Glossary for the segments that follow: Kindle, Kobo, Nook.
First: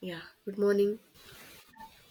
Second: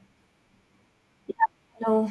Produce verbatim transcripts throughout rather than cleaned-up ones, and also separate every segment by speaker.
Speaker 1: Yeah, good morning.
Speaker 2: Hello.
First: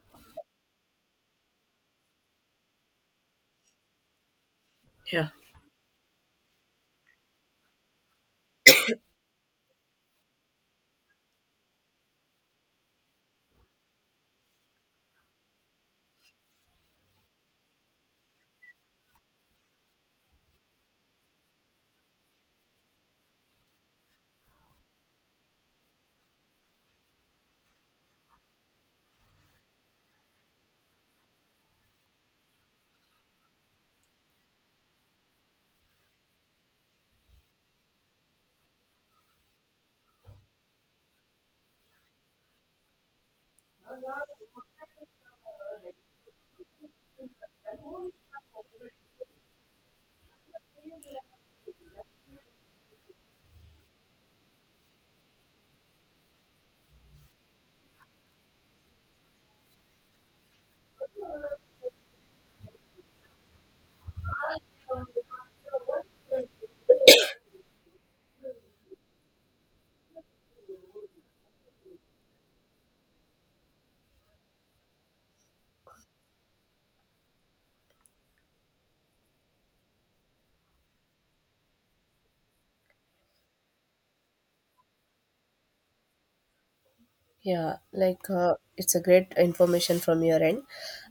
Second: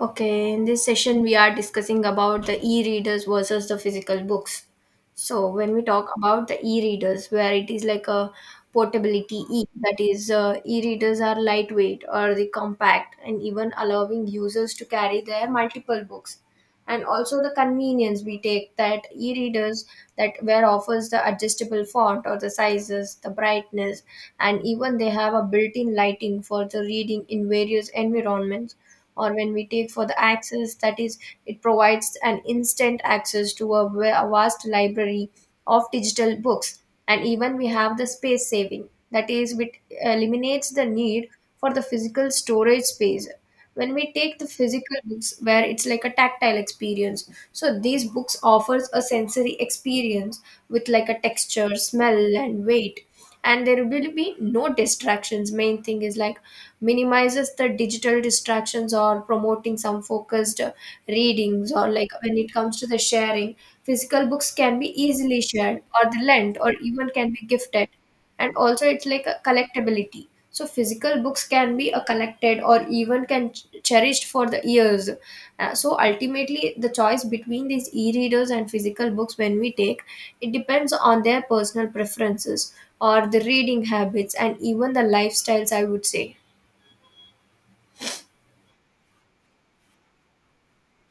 Speaker 2: Okay, in this session we are discussing about the e-readers versus the physical books.
Speaker 1: Yeah.
Speaker 2: So when we talk about the e-readers, where it is like a portability e, that is, uh, e-readers are lightweight or the compact and even allowing users to carry their multiple books, and also the convenience we take that e-readers that where offers the adjustable font or the sizes the brightness, and even they have a built-in lighting for the reading in various environments, or when we take for the access, that is it provides an instant access to a, va- a vast library of digital books, and even we have the space saving, that is it eliminates the need for the physical storage space. When we take the physical books, where it's like a tactile experience, so these books offers a sensory experience with like a texture smell and weight, and there will be no distractions, main thing is like minimizes the digital distractions or promoting some focused uh, readings. Or like when it comes to the sharing, physical books can be easily shared or lent or even can be gifted, and also it's like a collectability, so physical books can be a collected or even can ch- cherished for the years. Uh, so ultimately the choice between these e-readers and physical books when we take, it depends on their personal preferences or the reading habits and even the lifestyles, I would say.
Speaker 1: Yeah, like uh, it's a great information from your end.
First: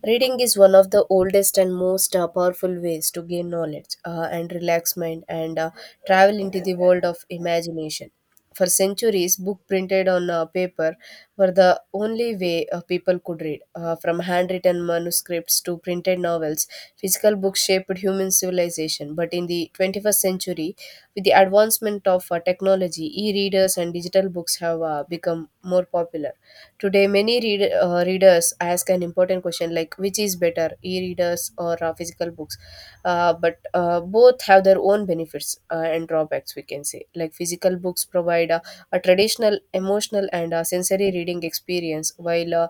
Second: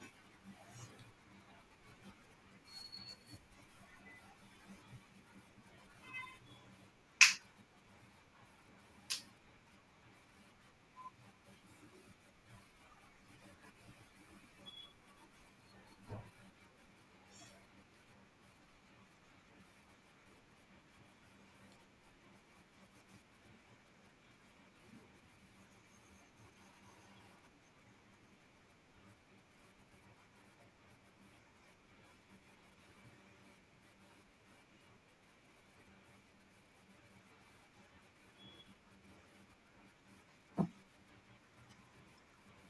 Speaker 1: Reading is one of the oldest and most uh, powerful ways to gain knowledge uh, and relax mind and uh, travel into the world of imagination. For centuries, book printed on uh, paper were the only way uh, people could read. Uh, from handwritten manuscripts to printed novels, physical books shaped human civilization. But in the twenty-first century, with the advancement of uh, technology, e-readers and digital books have uh, become more popular. Today, many read, uh, readers ask an important question like which is better, e-readers or uh, physical books? Uh, but uh, both have their own benefits uh, and drawbacks, we can say. Like physical books provide a, a traditional, emotional, and uh, sensory reading experience, while uh,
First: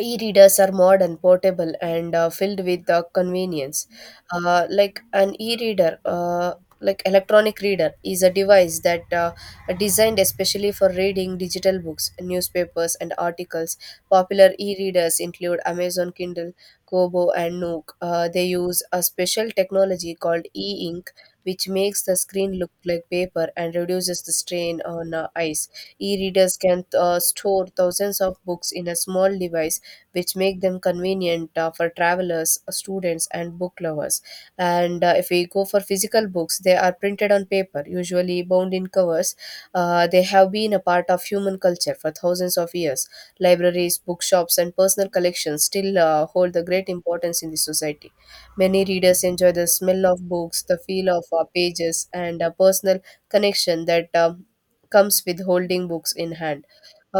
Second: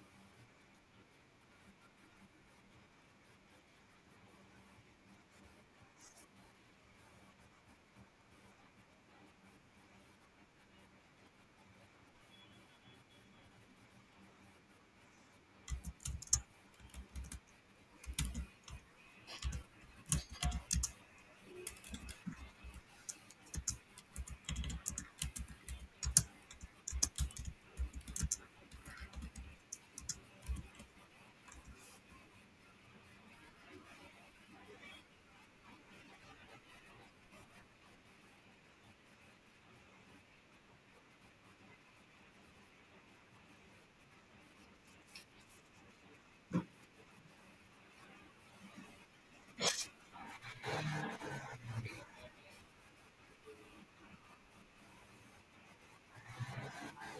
Speaker 1: e-readers are modern portable and uh, filled with uh, convenience. Uh, like an e-reader, uh, like electronic reader is a device that uh, are designed especially for reading digital books, newspapers and articles. Popular e-readers include Amazon Kindle, Kobo and Nook. Uh, they use a special technology called e-ink, which makes the screen look like paper and reduces the strain on uh, eyes. E-readers can uh, store thousands of books in a small device, which make them convenient uh, for travelers, uh, students, and book lovers. And uh, if we go for physical books, they are printed on paper, usually bound in covers. Uh, they have been a part of human culture for thousands of years. Libraries, bookshops, and personal collections still uh, hold the great importance in the society. Many readers enjoy the smell of books, the feel of uh, pages, and a personal connection that um, comes with holding books in hand.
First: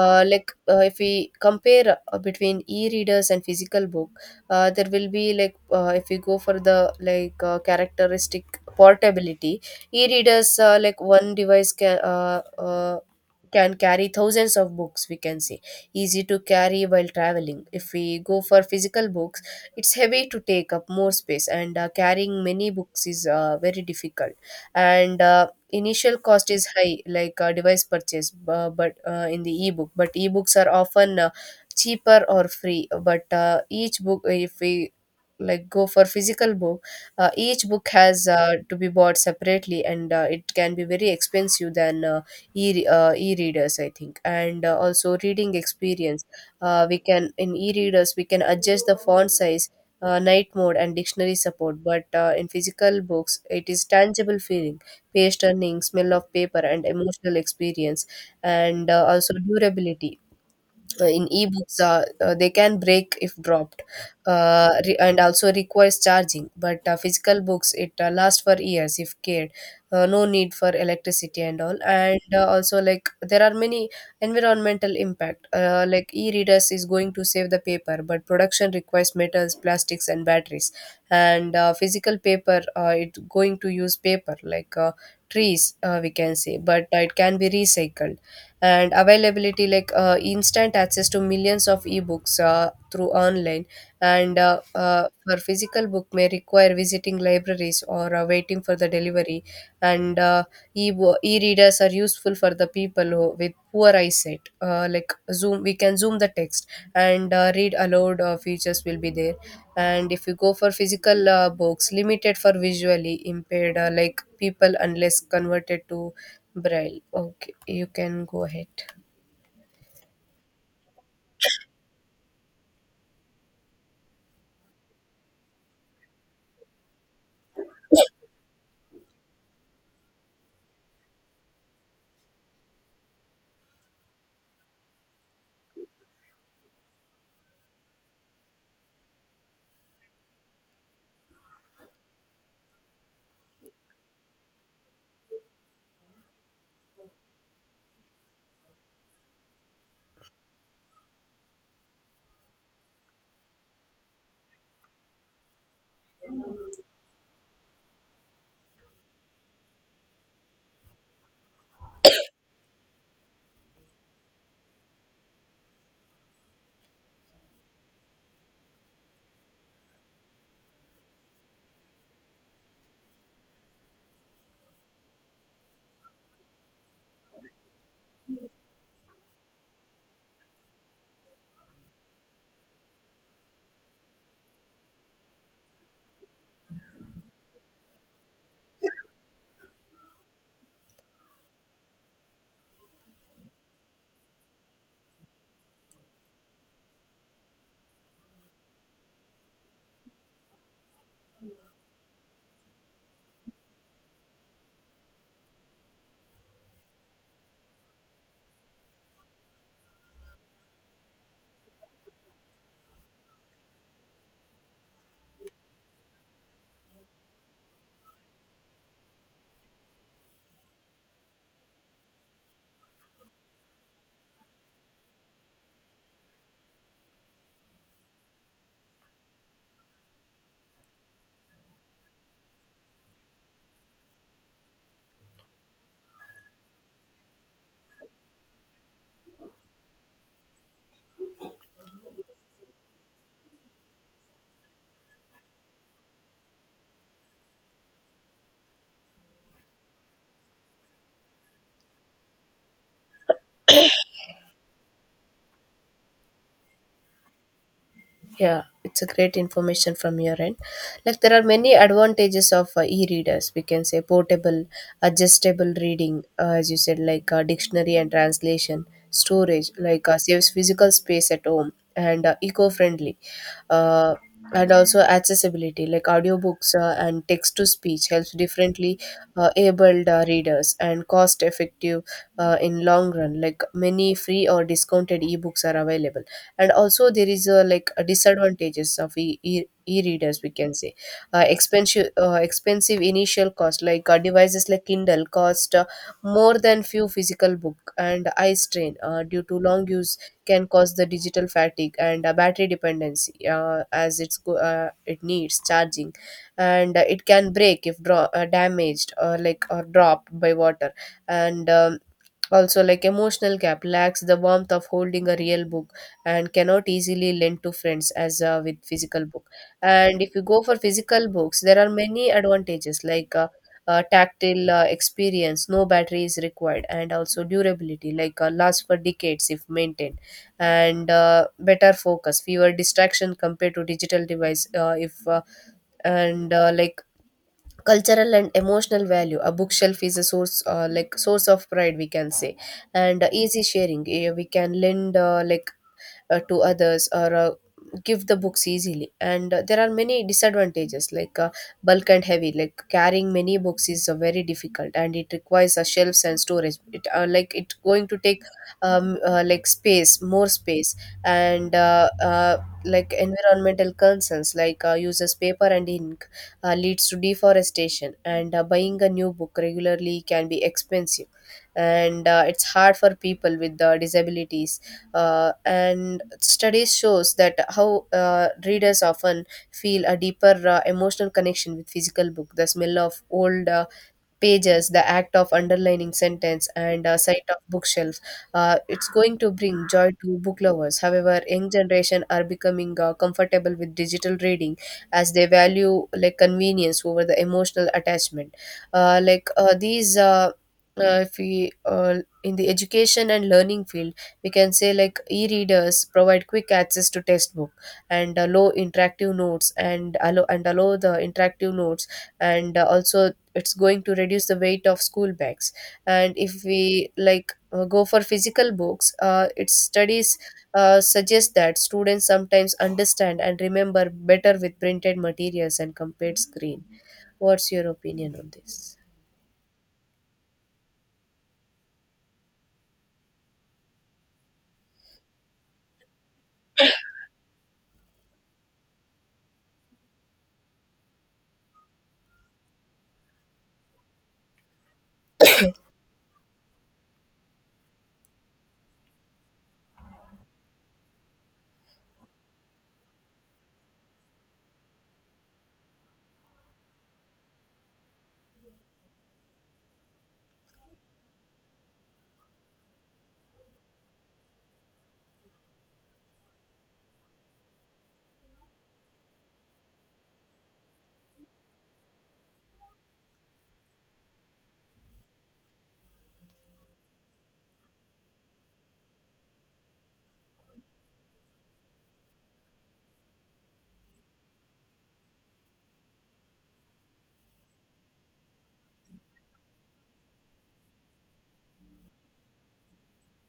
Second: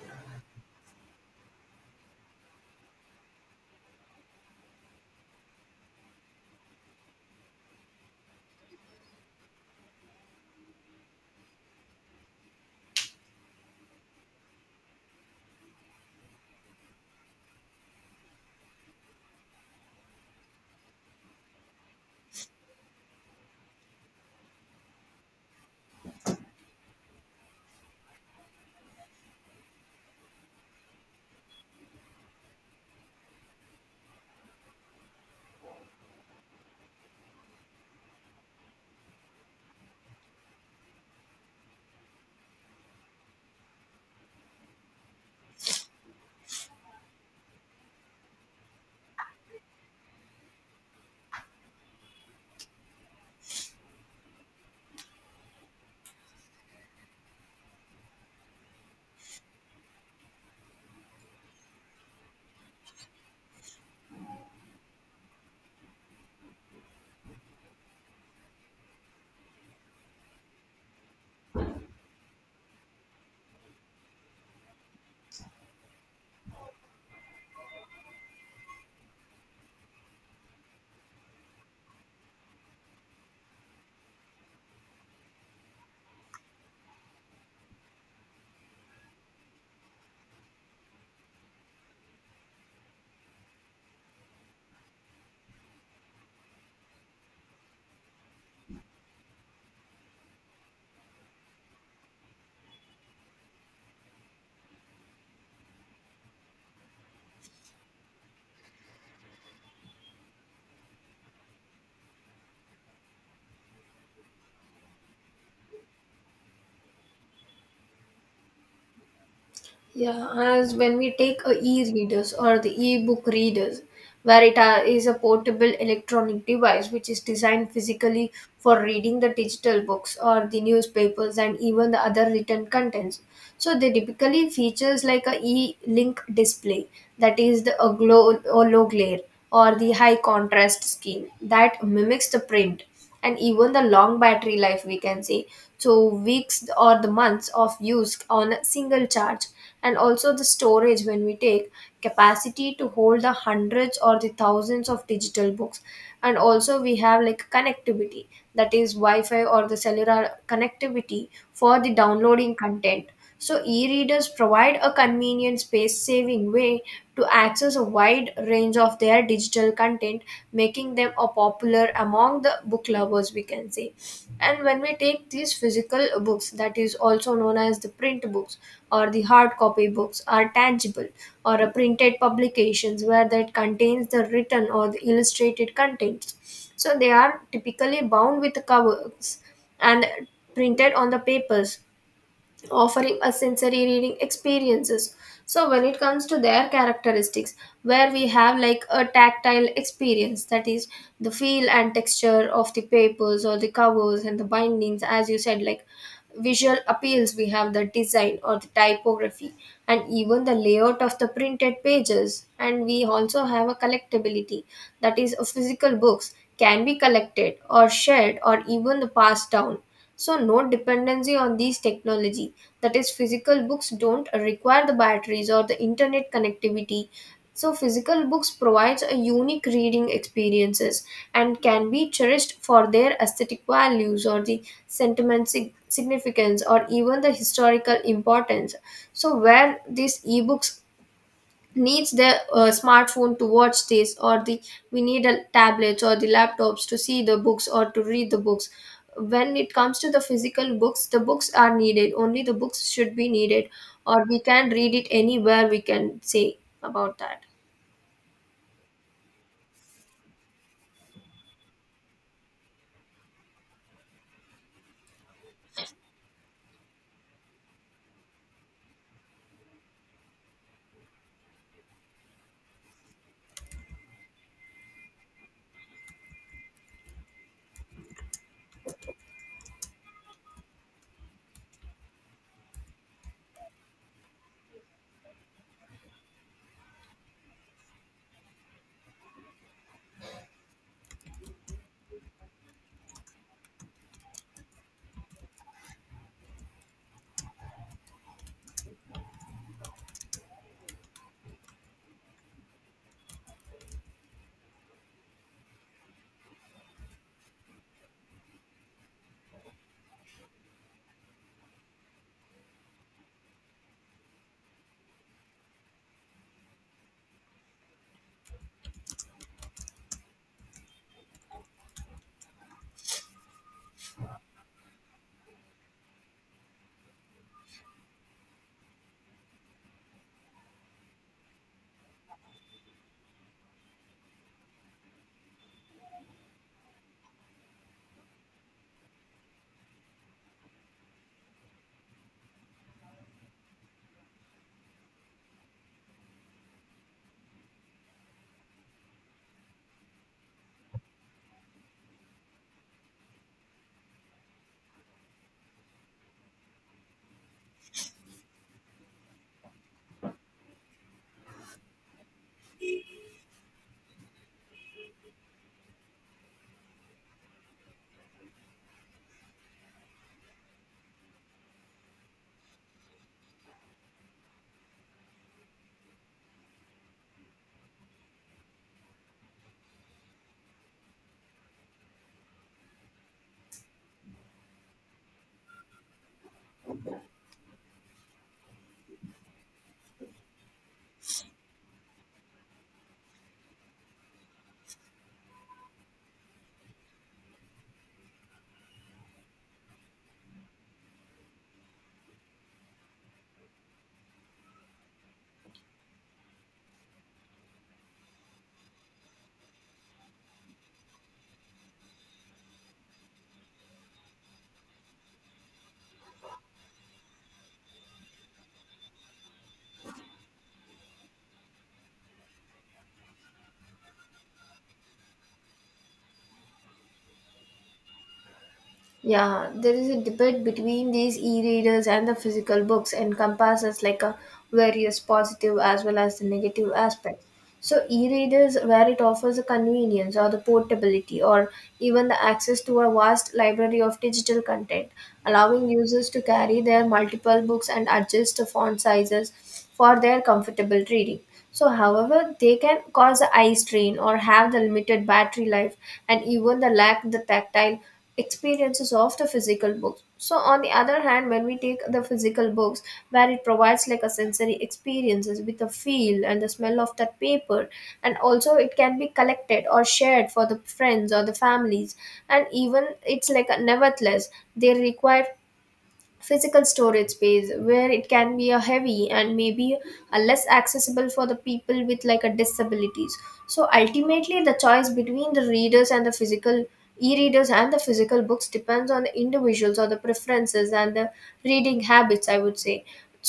Speaker 1: uh, like uh, If we compare uh, between e-readers and physical book, uh, there will be like uh, if we go for the like uh, characteristic portability. E-readers, uh, like one device can uh, uh, can carry thousands of books, we can say, easy to carry while traveling. If we go for physical books, it's heavy to take up more space and uh, carrying many books is uh, very difficult, and uh, initial cost is high, like uh, device purchase. Bu- but uh, in the ebook but ebooks are often uh, cheaper or free, but uh, each book, if we like go for physical book, uh, each book has uh, to be bought separately, and uh, it can be very expensive than uh, e uh, e-readers, I think. And uh, also reading experience, uh, we can in e-readers we can adjust the font size, uh, night mode and dictionary support, but uh, in physical books it is tangible feeling, page turning, smell of paper, and emotional experience, and uh, also durability. Uh, in ebooks uh, uh, they can break if dropped, uh, re- and also requires charging, but uh, physical books it uh, lasts for years if cared. Uh, no need for electricity and all, and uh, also like there are many environmental impact, uh, like e-readers is going to save the paper, but production requires metals, plastics and batteries. And uh, physical paper, uh, it going to use paper, like uh, trees uh, we can say, but uh, it can be recycled. And availability, like uh, instant access to millions of ebooks uh, through online. And uh, uh, for physical book may require visiting libraries or uh, waiting for the delivery. And uh, e E-readers are useful for the people who, with poor eyesight, uh, like zoom, we can zoom the text and uh, read aloud uh, features will be there. And if you go for physical uh, books, limited for visually impaired, uh, like people unless converted to braille. Okay, you can go ahead.
Speaker 2: Yeah, as when we take a e-readers or the e-book readers, where it are, is a portable electronic device which is designed physically for reading the digital books or the newspapers and even the other written contents. So they typically features like a e-link display, that is the a glow or low glare or the high contrast scheme that mimics the print, and even the long battery life we can say, so weeks or the months of use on a single charge, and also the storage when we take, capacity to hold the hundreds or the thousands of digital books, and also we have like connectivity, that is wi-fi or the cellular connectivity for the downloading content. So, e readers provide a convenient, space saving way to access a wide range of their digital content, making them a popular among the book lovers, we can say. And when we take these physical books, that is also known as the print books or the hard copy books, are tangible or a printed publications where that contains the written or the illustrated contents. So, they are typically bound with covers and printed on the papers, offering a sensory reading experiences. So when it comes to their characteristics, where we have like a tactile experience, that is the feel and texture of the papers or the covers and the bindings, as you said, like visual appeals, we have the design or the typography and even the layout of the printed pages, and we also have a collectability, that is a physical books can be collected or shared or even passed down. So no dependency on these technology, that is physical books don't require the batteries or the internet connectivity, so physical books provides a unique reading experiences and can be cherished for their aesthetic values or the sentiment sig- significance or even the historical importance. So where these ebooks needs the uh, smartphone to watch this, or the we need a tablets or the laptops to see the books or to read the books. When it comes to the physical books, the books are needed, only the books should be needed, or we can read it anywhere, we can say about that.
Speaker 1: Yeah, it's a great information from your end. Like there are many advantages of uh, e-readers, we can say. Portable, adjustable reading, uh, as you said, like uh, dictionary and translation, storage, like uh, saves physical space at home, and uh, eco-friendly, uh, and also accessibility, like audiobooks uh, and text-to-speech helps differently uh, abled uh, readers, and cost-effective uh, in long run. Like many free or discounted e-books are available. And also there is a like a disadvantages of e- e- e-readers we can say. Uh, expensive uh, expensive initial cost, like uh, devices like Kindle cost uh, more than few physical book, and eye strain uh, due to long use can cause the digital fatigue, and uh, battery dependency, uh, as it's go- uh, it needs charging, and uh, it can break if dro- uh, damaged or like or dropped by water. And um, Also, like emotional gap lacks the warmth of holding a real book, and cannot easily lend to friends as uh, with physical book. And if you go for physical books, there are many advantages, like uh, uh, tactile uh, experience, no battery is required, and also durability, like uh, lasts for decades if maintained, and uh, better focus, fewer distraction compared to digital device. Uh, if uh, and uh, like Cultural and emotional value, a bookshelf is a source, uh, like source of pride, we can say, and uh, easy sharing. Eh, we can lend uh, like uh, to others or uh, give the books easily. And uh, there are many disadvantages, like uh, bulk and heavy, like carrying many books is uh, very difficult, and it requires uh, shelves and storage, it uh, like it going to take um, uh, like space more space. And uh, uh, Like environmental concerns, like uh, uses paper and ink, uh, leads to deforestation, and uh, buying a new book regularly can be expensive, and uh, it's hard for people with uh, disabilities. Uh, and studies shows that how uh, readers often feel a deeper uh, emotional connection with physical book, the smell of old uh, pages, the act of underlining sentence, and uh, sight of bookshelf. Uh, it's going to bring joy to book lovers. However, young generation are becoming uh, comfortable with digital reading, as they value like convenience over the emotional attachment. Uh, like uh, these. Uh, uh, if we uh, in the education and learning field we can say like e-readers provide quick access to textbook and allow interactive notes and allow and allow the interactive notes, and uh, also it's going to reduce the weight of school bags. And if we like uh, go for physical books, uh, its studies uh, suggest that students sometimes understand and remember better with printed materials and compared screen. What's your opinion on this?
Speaker 2: Yeah, there is a debate between these e-readers and the physical books, encompasses like a various positive as well as the negative aspects. So e-readers, where it offers the convenience or the portability or even the access to a vast library of digital content, allowing users to carry their multiple books and adjust the font sizes for their comfortable reading. So, however, they can cause eye strain or have the limited battery life and even the lack the tactile experiences of the physical books. So, on the other hand, when we take the physical books, where it provides like a sensory experiences with the feel and the smell of that paper, and also it can be collected or shared for the friends or the families, and even it's like a nevertheless they require physical storage space, where it can be a heavy and maybe a less accessible for the people with like a disabilities. So ultimately the choice between the readers and the physical e-readers and the physical books depends on the individuals or the preferences and the reading habits, I would say.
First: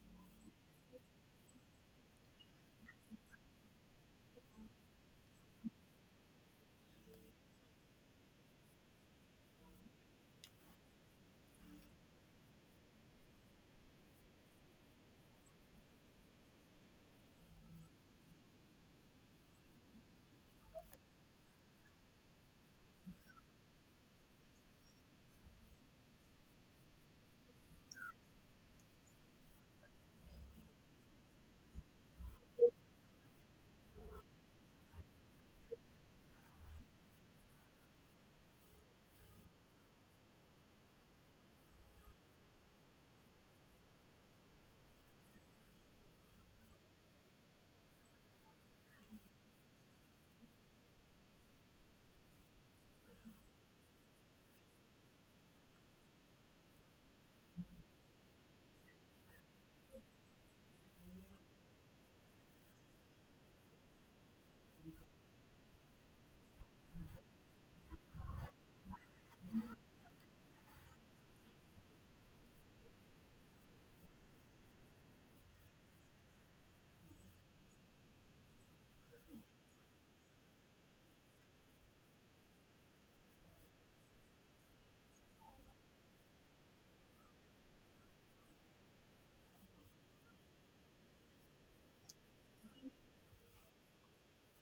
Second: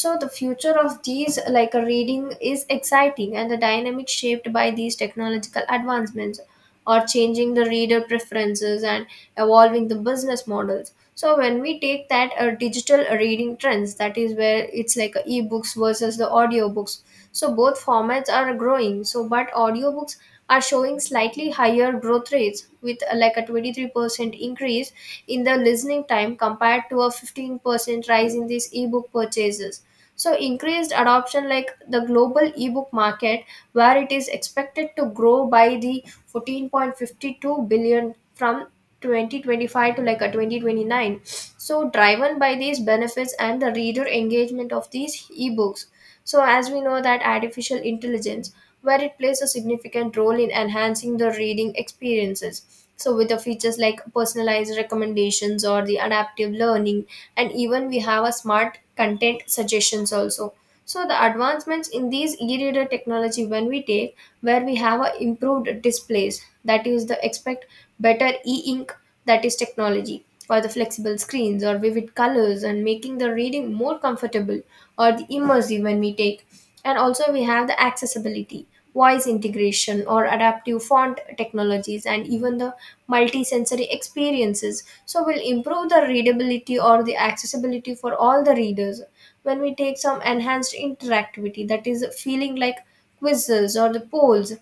Speaker 2: So the future of these like a reading is exciting and the dynamic, shaped by these technological advancements or changing the reader preferences and evolving the business models. So when we take that uh, digital reading trends, that is where it's like uh, ebooks versus the audiobooks, so both formats are growing, so but audiobooks are showing slightly higher growth rates with uh, like a twenty-three percent increase in the listening time compared to a fifteen percent rise in these ebook purchases. So, increased adoption, like the global ebook market, where it is expected to grow by the fourteen point five two billion from twenty twenty-five to like a twenty twenty-nine. So, driven by these benefits and the reader engagement of these ebooks. So, as we know that artificial intelligence, where it plays a significant role in enhancing the reading experiences. So, with the features like personalized recommendations or the adaptive learning, and even we have a smart content suggestions also. So, the advancements in these e-reader technology, when we take, where we have a improved displays, that is the expect better e-ink, that is technology, or the flexible screens or vivid colors, and making the reading more comfortable or the immersive, when we take. And also we have the accessibility, voice integration or adaptive font technologies, and even the multisensory experiences, so will improve the readability or the accessibility for all the readers. When we take some enhanced interactivity, that is feeling like quizzes or the polls,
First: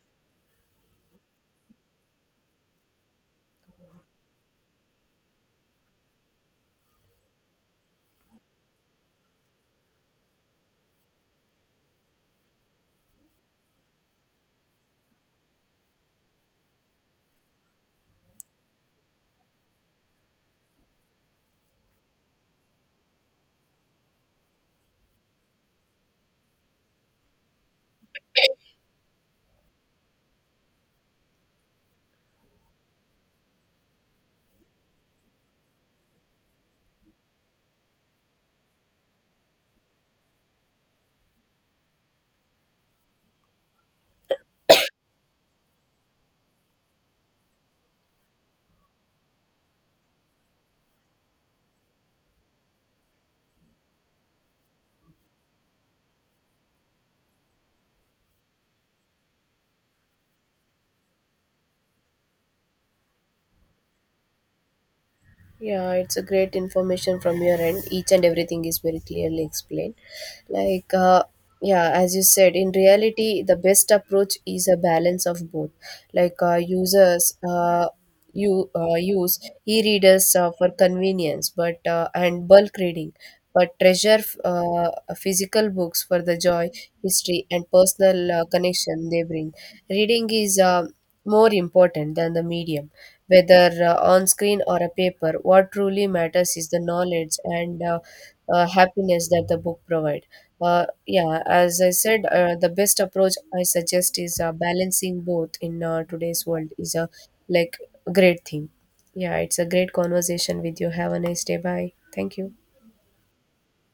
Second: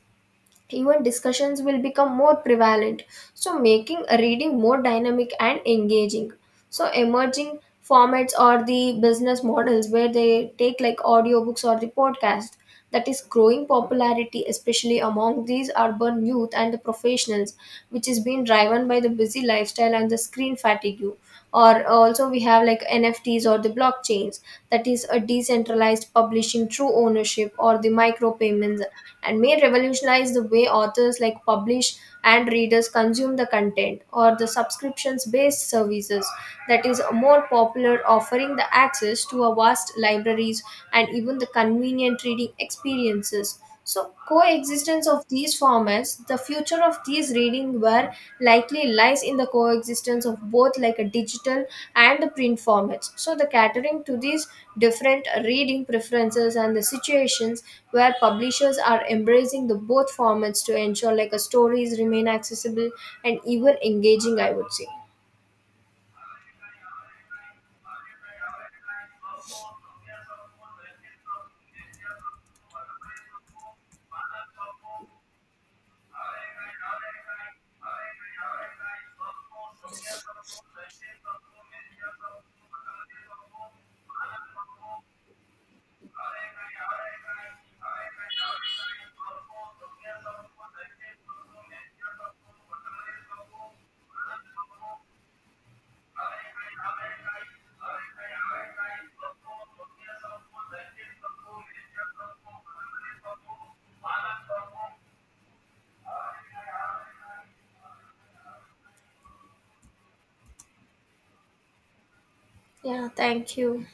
Speaker 2: even discussions will become more prevalent, so making a reading more dynamic and engaging. So emerging formats are the business models, where they take like audiobooks or the podcast, that is growing popularity especially among these urban youth and the professionals, which is being driven by the busy lifestyle and the screen fatigue. Or uh, also we have like N F Ts or the blockchains, that is a decentralized publishing through ownership or the micropayments, and may revolutionize the way authors like publish and readers consume the content, or the subscriptions based services, that is more popular, offering the access to a vast libraries and even the convenient reading experiences. So, coexistence of these formats, the future of these reading were likely lies in the coexistence of both like a digital and the print formats. So, the catering to these different reading preferences and the situations, where publishers are embracing the both formats to ensure like a stories remain accessible and even engaging, I would say.
Speaker 1: Yeah, it's a great information from your end. Each and everything is very clearly explained. Like, uh, yeah, as you said, in reality, the best approach is a balance of both. Like, uh, users uh, you uh, Use e-readers uh, for convenience, but uh, and bulk reading, but treasure uh, physical books for the joy, history, and personal uh, connection they bring. Reading is uh, more important than the medium, whether uh, on screen or a paper. What truly matters is the knowledge and uh, uh, happiness that the book provide. Uh, yeah, as I said, uh, the best approach I suggest is uh, balancing both in uh, today's world is a like great thing. Yeah, it's a great conversation with you. Have a nice day. Bye. Thank you.
Speaker 2: Yeah, thank you.